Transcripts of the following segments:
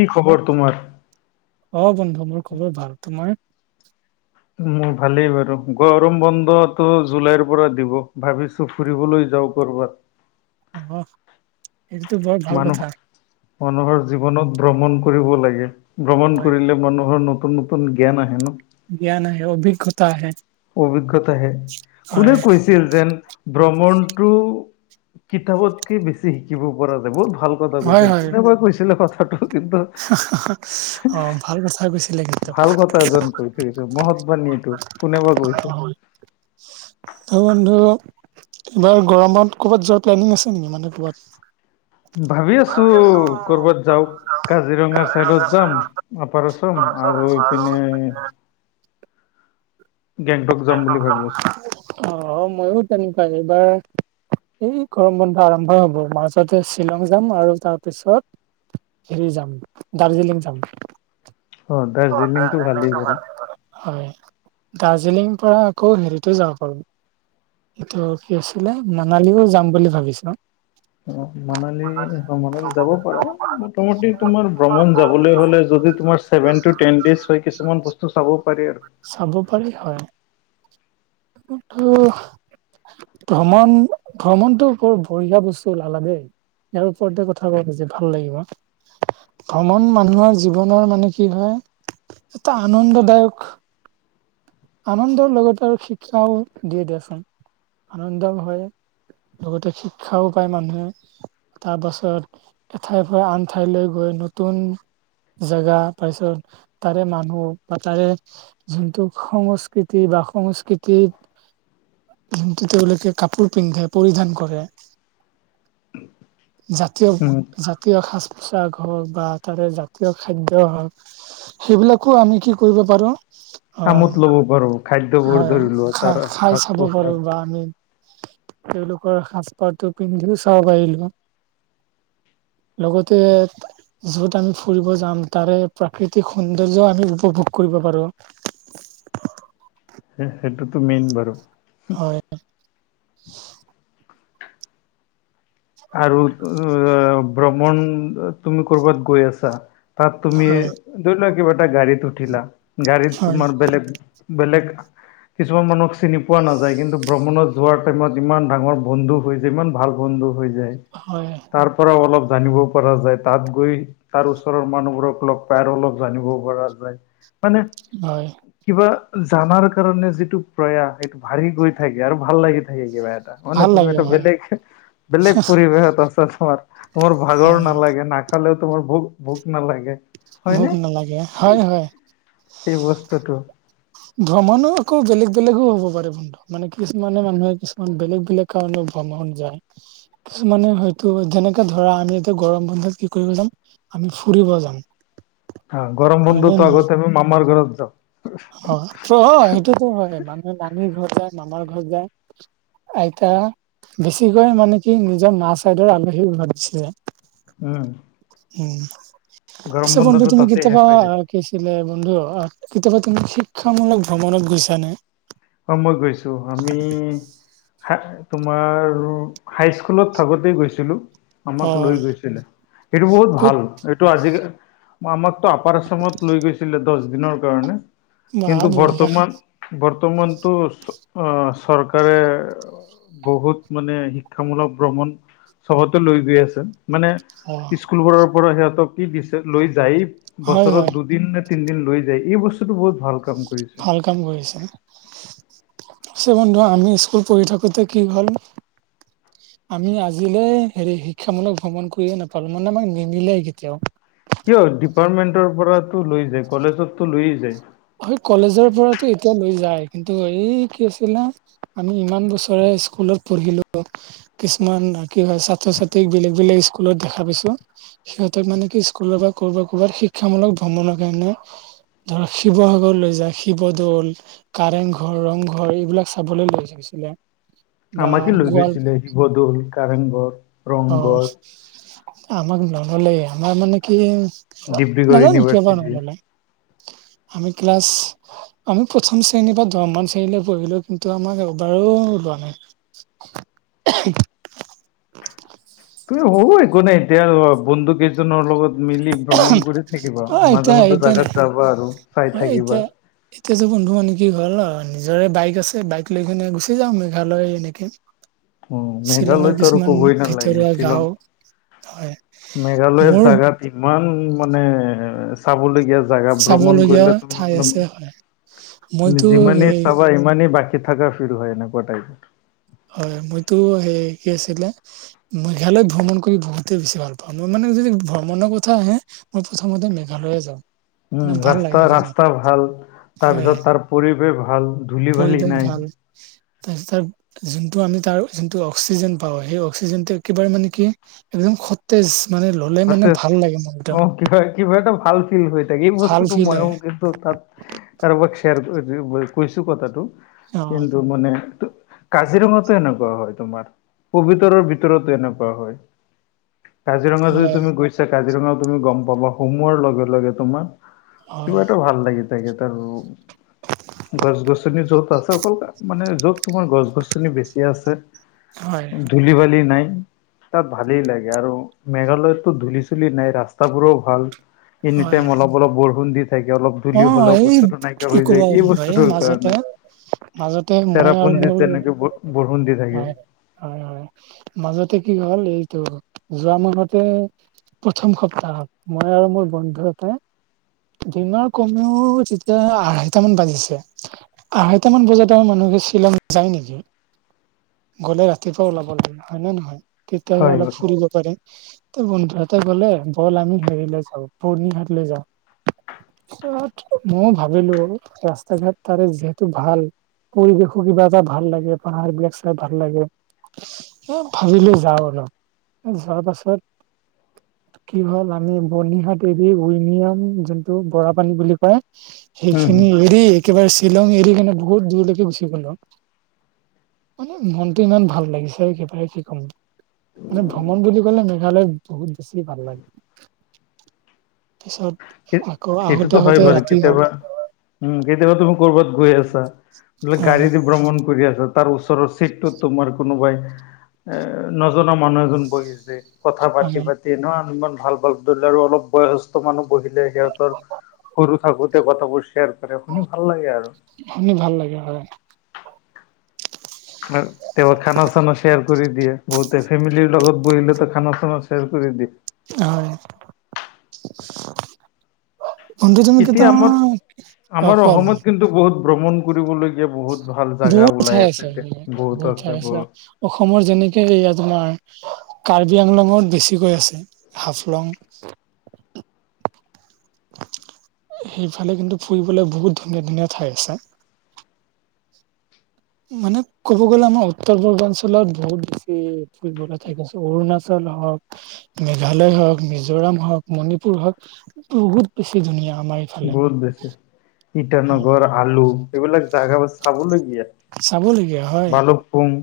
কি খবৰ তোমাৰ অ বন্ধু মোৰ খবৰ ভাল তোমাৰ। মোৰ ভালেই বাৰু গৰম বন্ধটো জুলাইৰ পৰা দিব ভাবিছো। ফুৰিবলৈ যাওঁ ক'ৰবাত। অ এহেইটো বৰ ভাল মানুহ কথা। মানুহৰ জীৱনত ভ্ৰমণ কৰিব লাগে ভ্ৰমণ হয় কৰিলে মানুহৰ নতুন। জ্ঞান আহে ন। জ্ঞান আহে অভিজ্ঞতা আহে। অভিজ্ঞতাহে কুনে হয় কৈছিল যেন, ভ্ৰমণতটো কিতাপতকে বেছি শিকিব পৰা যায় বহুত ভাল, কথা হয় কৈছিল হয় কোনেবাই কৈছিলে কথাটো কিন্তু, অ ভাল কথা কৈছিলে কিন্তু ভাল কথা এজন কৰি থৈছো মহৎ বাণী এইটো, কেনেকুৱা কৈছে। হয়। অ বন্ধু এইবাৰ গৰমত কৰ'বাত যোৱাৰ প্লেনিং আছে নেকি মানে ক'বাত। ভাবি আছো কৰ'বাত যাওক, কাজিৰঙাৰ চাইডত যাম আপাৰ আচাম আৰু ইপিনে, গেংটক যাম বুলি ভাবি আছো। অ মইয়ো তেনেকুৱা এইবাৰ, এই গৰম বন্ধ আৰম্ভ হ'ব মাজতে শ্বিলং যাম আৰু তাৰপিছত, হৰি যাম দাৰ্জিলিং যাম। অ দাৰ্জিলিং টো ভালেই বাৰু হয়। দাৰ্জিলিং পৰা আকৌ হেৰিত যাব পাৰোঁ। এইটো কি আছিলে মানালীও যাম বুলি ভাবিছো। অ মানালী অ মানালী যাব পাৰা। মোতামতি তোমাৰ ভ্ৰমণ যাবলৈ হলে যদি তোমাৰ চেভেনটো টেন দেইছ হয় কিছু বস্তু চাব পাৰি আৰু চাব পাৰি হয়। [unintelligible] ভ্ৰমণ ভ্ৰমণতটো বঢ়িয়া বস্তু ওলালে দেই। ইয়াৰ ওপৰতে কথা কম যে ভাল লাগিব। ভ্ৰমণ মানুহৰ জীৱনৰ মানে কি হয় এটা আনন্দদায়ক। আনন্দৰ লগতে আৰু শিক্ষাও দিয়ে দিয়াচোন আনন্দও হয়। লগতে শিক্ষাও পায় মানুহে। তাৰ পাছত এঠাইৰ পৰা আন এঠাইলৈ গৈ নতুন। জেগা তাৰপিছত তাৰে মানুহ বা তাৰে যোনটো, সংস্কৃতি বা সংস্কৃতি, তেওঁলোকে কাপোৰ পিন্ধে পৰিধান কৰে। [unintelligible] জাতীয় উম জাতীয় সাজ পোচাক হওক বা তাৰে জাতীয় খাদ্য হওক, সেইবিলাকো আমি কি কৰিব পাৰো। অ আমোদ ল'ব পাৰো খাদ্যবোৰ অ ধৰি লোৱা খা তাৰ খাই সাজ চাব পাৰো পোছাক বা আমি। তেওঁলোকৰ সাজপাৰতটো পিন্ধিও চাব পাৰিলো হয়। লগতে। য'ত আমি ফুৰিব যাম তাৰে প্ৰাকৃতিক সৌন্দৰ্যও আমি উপভোগ কৰিব পাৰোঁ। সেইটোতো মেইন বাৰু হয় আৰু অঁ ভ্ৰমণ তুমি কৰ'বাত গৈ আছা? তাত তুমি হয় ধৰি লোৱা কিবা এটা গাডীত উঠিলা, গাড়ীত হয় তোমাৰ বেলেগ বেলেগ কিছুমান মানুহক চিনি পোৱা নাযায়, কিন্তু ভ্ৰমণত যোৱাৰ টাইমত ইমান ডাঙৰ বন্ধু হৈ যায় ইমান ভাল বন্ধু হৈ যায়। হয় হয় তাৰ পৰাও অলপ জানিব পৰা যায়, তাত গৈ তাৰ ওচৰৰ মানুহবোৰক লগ পাই আৰু অল জানিব পৰা যায়। মানে হয়। কিবা জানাৰ কাৰণে যিটো প্ৰয়াস সেইটো বাঢ়ি গৈ থাকে আৰু ভাল লাগি থাকে কিবা। অন্য ভাল তুমি লাগে এটা হয় বেলেগ বেলেগ পৰিৱেশত আছে তোমাৰ, মোৰ ভাগৰ হয় নালাগে নাখালেও তোমাৰ ভোক ভোক নালাগে। ভোক হয়নে নালাগে হয় হয়। সেই বস্তুটো। ভ্ৰমণো আকৌ বেলেগ বেলেগো হ'ব পাৰে উম। মানে কিছুমানে মানুহে কিছুমান বেলেগ বেলেগ কাৰণে ভ্ৰমণ যায়। কিছুমানে হয়তো যেনেকে ধৰা আমিটো গৰম বন্ধত কি কৰিব যাম আমি ফুৰিব যাম। হা গৰম হয় বন্ধ ত আগতে আমি মামাৰ ঘৰত যাওঁ। অঁ সেইটোতো হয় মানে মামীৰ ঘৰত যায়, মামাৰ ঘৰত যায়। আইতা বেছিকৈ মানে কি নিজৰ মা চাইডৰ আলহী ঘৰত গুছি যায়। উম। উম, গৰম কিছুমান যদি বন্ধটো তুমি তাতে শেষ কেতিয়াবা হৈ যায় কি, বন্ধু কেতিয়াবা তুমি শিক্ষামূলক ভ্ৰমণত গৈছা নে? অঁ, মই গৈছো। আমি হা তোমাৰ হাইস্কুলত থাকোতেই গৈছিলো। অ আমাক লৈ গৈছিলে, সেইটো বহুত ক'ত ভাল। এইটো আজি আমাকতো আপাৰ আচমত লৈ গৈছিলে দছ দিনৰ কাৰণে। বা কিন্তু বঢ়িয়া বৰ্তমান বৰ্তমানতো অঁ চৰকাৰে বহুত মানে শিক্ষামূলক ভ্ৰমণ চবতে লৈ গৈ আছে। মানে অ স্কুলবোৰৰ পৰা সিহঁতক কি দিছে লৈ যায় হয় হয় বছৰত দুদিন তিনিদিন লৈ যায় এই বস্তুতটো বহুত ভাল কাম কৰিছে। ভাল কাম কৰি আছে ন। আছে বন্ধু আমি স্কুল পঢ়ি থাকোঁতে কি হল। আমি আজিলে হেৰি শিক্ষামূলক ভ্ৰমণ কৰিয়ে নাপালো মানে আমাক নিমিলে কেতিয়াও। কিয় ডিপাৰ্টমেণ্টৰ পৰাতো লৈ যায়, কলেজততো লৈয়ে যায়। হয় কলেজৰ পৰাতো এতিয়া লৈ যায়, কিন্তু এই কি আছিলে আমি ইমান বছৰে স্কুলত পঢ়িলো। কিছুমান কি হয় ছাত্ৰ ছাত্ৰীক বেলেগ বেলেগ স্কুলত দেখা পাইছো। সিহঁতক মানে কি স্কুলৰ পৰা ক'ৰবাত কৰবাত শিক্ষামূলক ভ্ৰমণৰ কাৰণে ধৰক শিৱসাগৰ লৈ যায় শিৱদৌল, কাৰেংঘৰ, ৰংঘৰ এইবিলাক চাবলৈ লৈ গৈছিলে। বা আমাকে লৈ গোৱাৰ গৈছিলে শিৱদৌল, কাৰেংঘৰ অ ৰংঘৰ আমাক নহলে আমাৰ মানে কি ডিব্ৰুগড় নাজানো কিয় বাঁ ইউনিভাৰ্চিটি নললে। আমি ক্লাছ আমি প্ৰথম শ্ৰেণীৰ বা দহমান শ্ৰেণীলৈ পঢ়িলো কিন্তু আমাক এবাৰো ওলোৱা নাই [inaudible] ত হ' একো নাই এতিয়া বন্ন্দুকেই জনৰ লগত মিলি ভ্ৰমণ কৰি থাকিবা অ এতিয়া মাজে মাজে এতিয়া নাই জাগাত যাবা আৰু চাই অ থাকিবা এতিয়া এতিয়াতো বন্ধু মানে কি হ'ল অ নিজৰে বাইক আছে বাইক লৈ কিনে গুচি যাওঁ মেঘালয় এনেকে উ শ্বিলঙৰ মেঘালয়তো আৰু কিছুমান ক'বই নালাগে ভিতৰুৱা শ্বিলং গাঁও হয় মেঘালয়ত মোৰ জোগাত ইমান মানে চাবলগীয়া জোগা ভ্ৰমণ চাবলগীয়া কৰিলে তুমি ঠাই মানে আছে হয় তুমি মইতো যিমানেই হেৰি চাবা ইমানেই বাকি খ থাককা ফিল হয় এনেকুৱা টাইপ হয় মইতো সেই কি আছিলে মেঘালয়ত ভ্ৰমণ কৰি বহুতে বেছি ভাল পাওঁ মই মানে যদি ভ্ৰমণৰ কথা আহে মই প্ৰথমতে মেঘালয়ে যাওঁ উম মানে ভাল ৰাস্তা লাগে কিবা ৰাস্তা ভাল হয় তাৰপিছত তাৰ পৰিৱেশ ভাল ধূলি বালি পৰিৱেশ নাই, ভাল তাৰপছ যোনটো আমি তাৰ যোনটো অক্সিজেন পাওঁ সেই অক্সিজেনটো একেবাৰে মানে কি একদম খতেজ মানে ললে স মানে ভাল লাগে মনটো অ কি কিিবা এটা ভাল ফিল হৈ থাকে এই ভাল বস্তুটো ফিল হয় ময়ক তাত কাৰোবাক শ্বেয়াৰ কৈছো কথাটো অ কিন্তু মান কাজিৰঙাতো এনেকুৱা হয় তোমাৰ পবিতৰৰ ভিতৰতো এনেকুৱা হয় কাজিৰঙা যদি হয় তুমি গৈছা কাজিৰঙাও তুমি গম পাবা সোমোৱাৰ লগে লগে তোমাৰ হয় কিবা এটা ভাল লাগি থাকে তাৰ গছ গছনি য'ত আছে অকল মানে য'ত তোমাৰ গছ গছনি বেছিয়িে আছে হয় ধূলি বালি নাই তাত ভালেই লাগে আৰু মেঘালয়ত ধূলি চুলিি নাই ৰাস্তাাবোৰো ভাল এনি টাইম হয় অলপ অলপ বৰষুণ দি থাকে অলপ অ তুলি হ'লেও এই বস্তুটো নাইকিয়া কি হৈ যায় কবা এই বন্ধু বস্তুটোৰ মাজতে কাৰণে মাজতে মই আৰু চেৰাাপুঞ্জিতত মোৰ যেনেকে ব বৰষুণ দি থাকে হয় হয় মাজতে কি হ'ল এইটো যোৱা মাহতে প্ৰথম সপ্তাহত মই আৰু মোৰ বন্ধুতে দিিনত কমেও তেতিয়া আঢ়াইটাামান বাজিছে আঢৈটামান বজাত আ মানুহে শ্বিলং যায় নেকি গ'লে ৰাতিপুৱা ওলাব লাগে হয় নে নহয় তেতিয়া হয় অলপ ফুৰিব পাৰে বন্ধৰাতে গলে বল আমি হেলে যাওঁ পুৰ্ণি হাৰলৈ যাওঁ ময়ও ভাবিলো ৰাস্তা ঘাট তাৰে যিহেতু ভাল পৰিৱেশো কিবা এটা ভাল লাগে পাহাৰ বিলাক চাই ভাল লাগে এ ভাবিলে যাওঁ অলপ যোৱাৰ পাছত কি হ'ল আমি বনীহাাট এবি উইলিয়াম যোনটো খৰা পানী বুলি কয় উম সেইখিনি এৰি একেবাৰে শ্বিলং এৰি কিনে বহুত দূৰলৈকে গুচি গ'লো মানে মনতটো ইমান ভাল লাগিছে একেবাৰে কি ক'ম মানে ভ্ৰমণ বুলি ক'লে মেঘালয় বহুত বেছি ভাল লাগে তাৰ পিছত সেইটোতো হয় বাৰু কেতিয়াবা উম কেতিয়াবা তুমি কৰবাত গৈ আছা বোলে গাড়ী হয় দি ভ্ৰমণ কৰি আছা তাৰ ওচৰৰ চিটটোত তোমাৰ কোনোবাই এ নজনা মানুহ এজন বহিছে কথা পাতি হয় পাতি এনে ইমান ভাল ভাল ধৰিলে আৰু অলপ বয়সস্থ মানুহ বহিল সিহঁতৰ সৰু থাকোতে কথাবোৰ শ্বেয়াৰ কৰে শুনি ভাল লাগে আৰু শুনি ভাল লাগে হয় তেওঁ খানা চানা শ্বেয়াৰ কৰি দিয়ে বহুতে ফেমিলিৰ লগত বহিলেতো খানা চানা শ্যাৰ কৰি দিয়ে হয় বন্ধু তুমি কেতি এতিয়া আমাৰ অ আমাৰ কোৱা অসমত কিন্তু বহুত ভ্ৰমণ কৰিবলগীয়া বহুত ভাল জাগা বহুত ওলাই ঠাই আছে এতিয়া বহুত আছে বহুত অসমৰ যেনেকে এইয়া তোমাৰ কাৰ্বি আংলঙত বেছিকৈ আছে হাফলং [unintelligible] সেইফালে কিন্তু ফুৰিবলৈ বহুত ধুনীয়া ধুনীয়া ঠাই আছে মানে ক'ব গ'লে আমাৰ উত্তৰ পূৰ্বাঞ্চলত বহুত বেছি ফুৰিবলে তাকছে অৰুণাচল হওক মেঘালয় হওক মিজোৰাম হওক মণিপুৰ হওক বহুত বেছি ধুনীয়া আমাৰ ই বহুত বেছি ইটানগৰ আলু এইবিলাক জাগা বা চাবলৈ চাবলগীয়া হয় বলুক পুং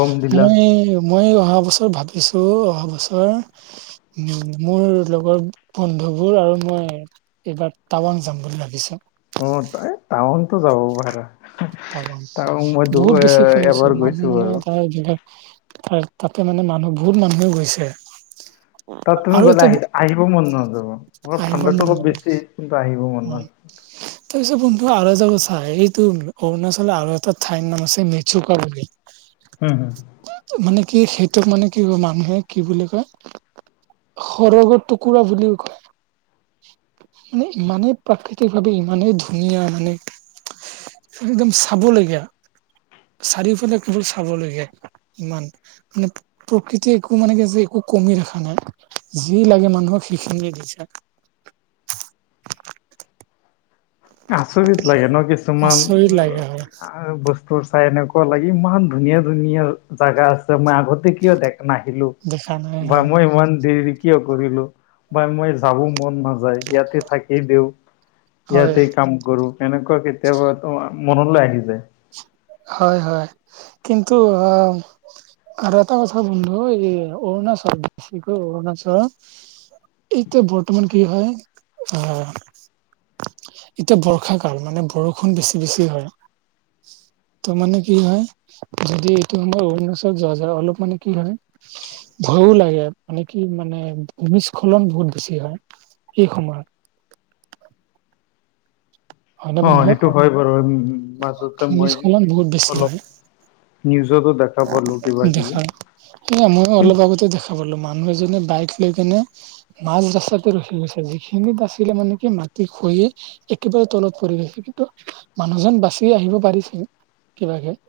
বমডিলা মই মই অহা বছৰ ভাবিছোঁ অহা বছৰ উ মোৰ লগৰ বন্ধুবোৰ আৰু মই এইবাৰ টাৱাং যাম বুলি ভাবিচু উ এই তাবংটো যাব পৰা ত বহুত বেছি এবাৰ শুনিছো গৈছো মানুহ মানে বাৰু। তাৰ যাক তাৰ তাতে মানে মানুহ বহুত মানুহে গৈছে তাত তুমি আৰু গ'লে এটা আহি আহিব মন নাযাব অলপ আহিব মন ঠাণ্ডাতটো অলপ যায় বেছি কিন্তু আহিব মন হয়। নাযাব [unintelligible] তাৰপিছত বন্ধু আৰু এটা কথা এইটো অৰুণাচলৰ আৰু এটা ঠাইৰ নাম আছে মেচকা বুলি হম হু মানে কি সেইটোক মানে কি কয় মানুহে কি বুলি কয় সৰগৰ টুকুৰা বুলিও কয় ই মানে প্ৰাকৃতিক ভাৱে ইমানেই ধুনীয়া মানে একদম চাবলগীয়া চাৰিওফালে কেৱল চাবলগীয়া ইমান মানে প্ৰকৃতি একো মানে কি যে একো কমি ৰখা নাই যি লাগে মানুহক সেইখিনিয়ে দিছে আচৰিত লাগে ন কিছুমান আচৰিত লাগে হয় আৰু বস্তু চাই এনেকুৱা লাগি ইমান ধুনীয়া ধুনীয়া জেগা আছে মই আগত কিয় দে নাহিলো দেখা নাই বা হয় মই ইমান দেৰি কিয় কৰিলো বা মই যাব মন নাযায় ইয়াতে থাকেই দিওঁ হয় ইয়াতে কাম কৰো হেনেকুৱা কেতিয়াবা মনলৈ আহি যায় হয় হয় কিন্তু আ আৰ এটা কথা বন্ধু এই অৰুণাচ কি কয় অৰুণাচল এইটো বৰ্তমান কি হয় আহ এতিয়া বৰ্ষা কাল মানে বৰষুণ বেছি বেছি হয় ত মানে কি হয় যদি এইটো সময়ত অৰুণাচলত যোৱা যায় অলপ মানে কি হয় ভয়ো লাগে মানে কি মানে ভূমিস্খলন বহুত বেছি হয় এই সময়ত হয় নে অ, বন্ধু সেইটো হয় বাৰু, উ, মাজতে মই ভূমিস্খলন বহুত অলপ নিউজতো দেখা পালো কিবা কিবি দেখাত, মই অলপ কিন্তু আগতে দেখা লো, মানুহে এজনিয়ে বাইক লৈ কেনে মাছ বচাতে ৰখি গৈছে, যিখিনিত আচিলে মানে কি মাটি খহি একেবাৰে তলত পৰি গৈছে কিন্তু মানুহজন বাচি আহিব পাৰিছে কিবাকে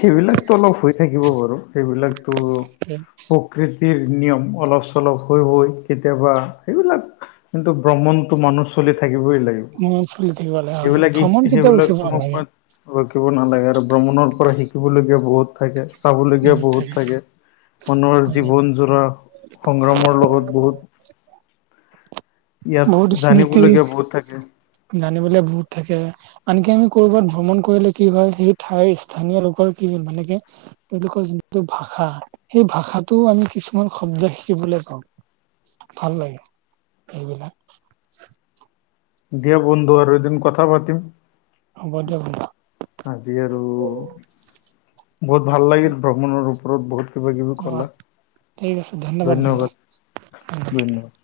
সেইবিলাকতো অলপ হৈ থাকিব বাৰু, সেইবিলাকতো প্ৰকৃতিৰ নিয়ম অলপ-চলপ হৈ হৈ কেতিয়াবা, সেইবিলাক কিন্তু ভ্ৰমণতটো মানুহ চলি থাকিবই লাগে। মনত চলি থাকিব লাগে হয় সেইবিলাক ই, ভ্ৰমণ কেতিয়াও সেইবিলাক ৰখিব তোমাক নালাগে ৰখিব নালাগে, আৰু ভ্ৰমণৰ পৰা শিকিবলগীয়া বহুত থাকে। চাবলগীয়া বহুত থাকে, মানুহৰ হয়, জীৱন জোৰা সংগ্ৰামৰ লগত বহুত ইয়াত বহুত স্মৃতি জানিবলগীয়া বহুত থাকে জানিবলৈ বহুত থাকে। আনকি আমি কৰবাত ভ্ৰমণ কৰিলে কি হয়, সেই ঠাইৰ স্থানীয় লোকৰ কি মানে কি তেওঁলোকৰ যোনটো ভাষা, সেই ভাষাটোও আমি কিছুমান শব্দ শিকিবলৈ পওঁ। ভাল লাগে, এইবিলাক। দিয়া বন্ধু, আৰু এদিন কথা পাতিম। হ'ব দিয়ক আজি আৰু, বহুত ভাল লাগিল ভ্ৰমণৰ ওপৰত বহুত কিবা-কিবি অ কলা, ঠিক আছে ধন্যবাদ, বন্ধু ধন্যবাদ।